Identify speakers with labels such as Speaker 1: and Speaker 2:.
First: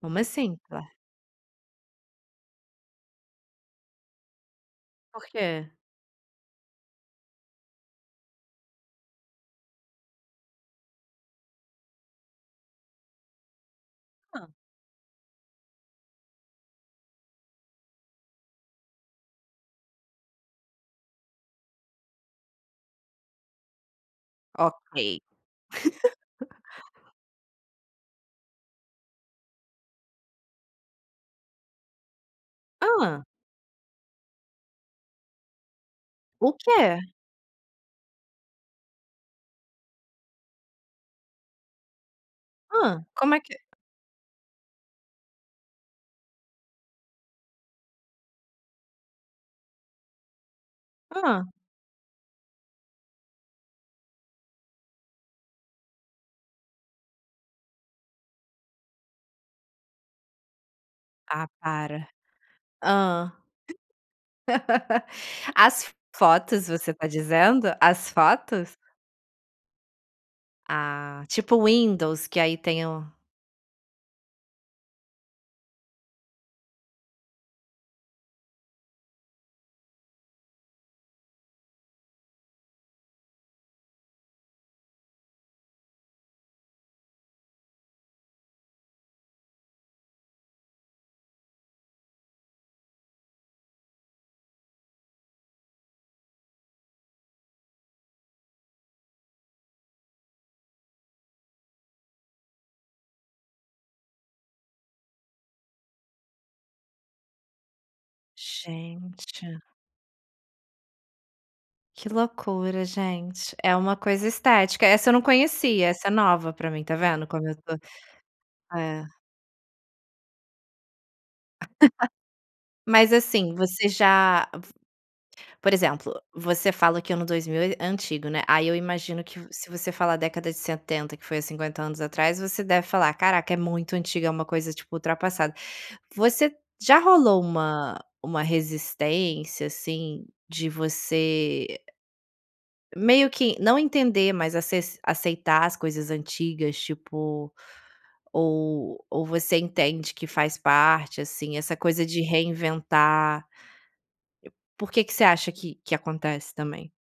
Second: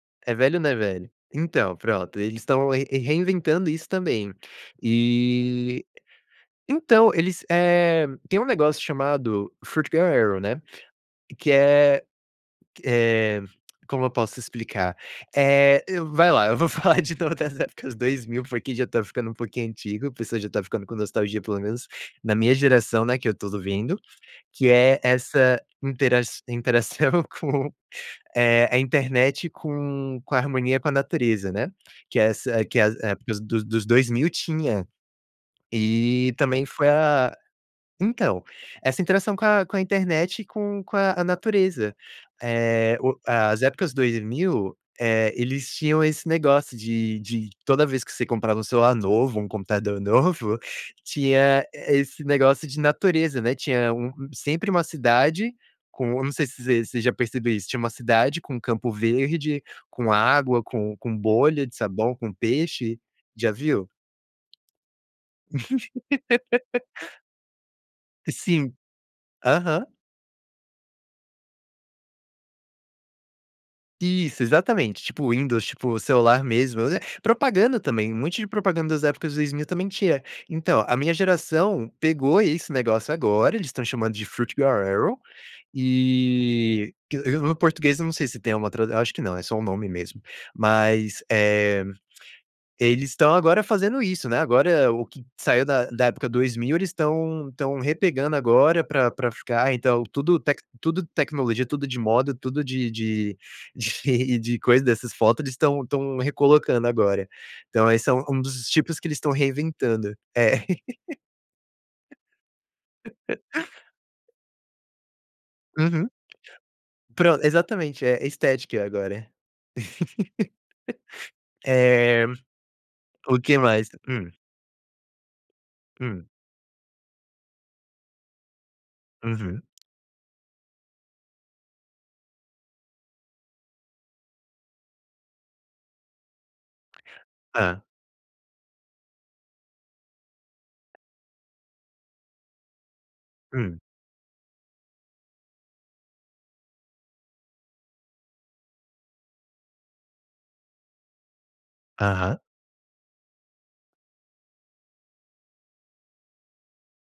Speaker 1: Como
Speaker 2: É velho
Speaker 1: assim?
Speaker 2: ou não é velho? Então, pronto, eles estão re reinventando isso também.
Speaker 1: Por quê?
Speaker 2: E, então eles, eh, tem um negócio chamado foot girls erin, né, que é eh, como eu posso
Speaker 1: Hã.
Speaker 2: explicar? Eh, eu vai lá, eu vou falar de todas as épocas 2000, porque já tá ficando um pouquinho antigo, a pessoa já tá ficando com nostalgia, pelo menos na minha geração, né, que eu tô vivendo. Que
Speaker 1: Ok.
Speaker 2: é essa interaç interação com, eh, a internet com com a harmonia com a natureza, né, que é essa que a
Speaker 1: Hã!
Speaker 2: época dos dos 2000 tinha, e
Speaker 1: O
Speaker 2: também foi
Speaker 1: quê?
Speaker 2: a então, essa interação com a com a internet e com com a a natureza. Eh,
Speaker 1: Hã,
Speaker 2: o
Speaker 1: como que
Speaker 2: as épocas 2000, eh, eles tinham esse negócio de de toda vez que você comprava um celular novo, um computador novo,
Speaker 1: Hã.
Speaker 2: tinha esse negócio de natureza, né. Tinha um sempre uma cidade com eu não sei se você você já percebeu isso, tinha uma cidade com um campo verde, com água, com com
Speaker 1: Ah,
Speaker 2: bolha de
Speaker 1: para.
Speaker 2: sabão, com peixe.
Speaker 1: Hã.
Speaker 2: Já viu?
Speaker 1: As fotos, você tá dizendo? As
Speaker 2: Sim.
Speaker 1: fotos?
Speaker 2: Aham.
Speaker 1: Ah, tipo Windows, que aí tem o
Speaker 2: Isso, exatamente, tipo Windows, tipo celular mesmo, propaganda também, um monte de propaganda das épocas 2000 também tinha. Então, a minha geração pegou esse negócio agora, eles estão chamando de foot girls erin, e que o o português, eu não sei se tem uma tradu eu acho que não, é só um nome mesmo. Mas, eh, eles estão agora fazendo isso, né, agora o que saiu da da época 2000, eles estão estão repegando agora, pra pra ficar, então, tudo tec tudo tecnologia, tudo de moda, tudo de de de de coisa, dessas foto, eles estão estão recolocando agora. Então esse é um um dos tipos que eles estão
Speaker 1: Gente.
Speaker 2: reinventando. É.
Speaker 1: Que loucura, gente. É uma coisa estética. Essa eu não conhecia,
Speaker 2: Uhum.
Speaker 1: essa é nova pra mim. Tá vendo
Speaker 2: Pron
Speaker 1: como eu tô
Speaker 2: exatamente, é estética
Speaker 1: É.
Speaker 2: agora. Eh,
Speaker 1: Mas
Speaker 2: o
Speaker 1: assim,
Speaker 2: que mais?
Speaker 1: você
Speaker 2: Hum.
Speaker 1: já f por exemplo,
Speaker 2: Hum.
Speaker 1: você fala que ano 2000 é é antigo, né, aí eu imagino que,
Speaker 2: Uhum.
Speaker 1: se você falar década de 70, que foi há 50 anos atrás, você deve falar: "Caraca, é muito antiga, é uma coisa, tipo, ultrapassada". Você já rolou
Speaker 2: Hã.
Speaker 1: uma uma resistência, assim, de você meio que não
Speaker 2: Hum.
Speaker 1: entender, mas aces aceitar as coisas antigas, tipo ou ou você entende que faz parte, assim, essa coisa de
Speaker 2: Aham.
Speaker 1: reinventar. Por que que você acha que que acontece também?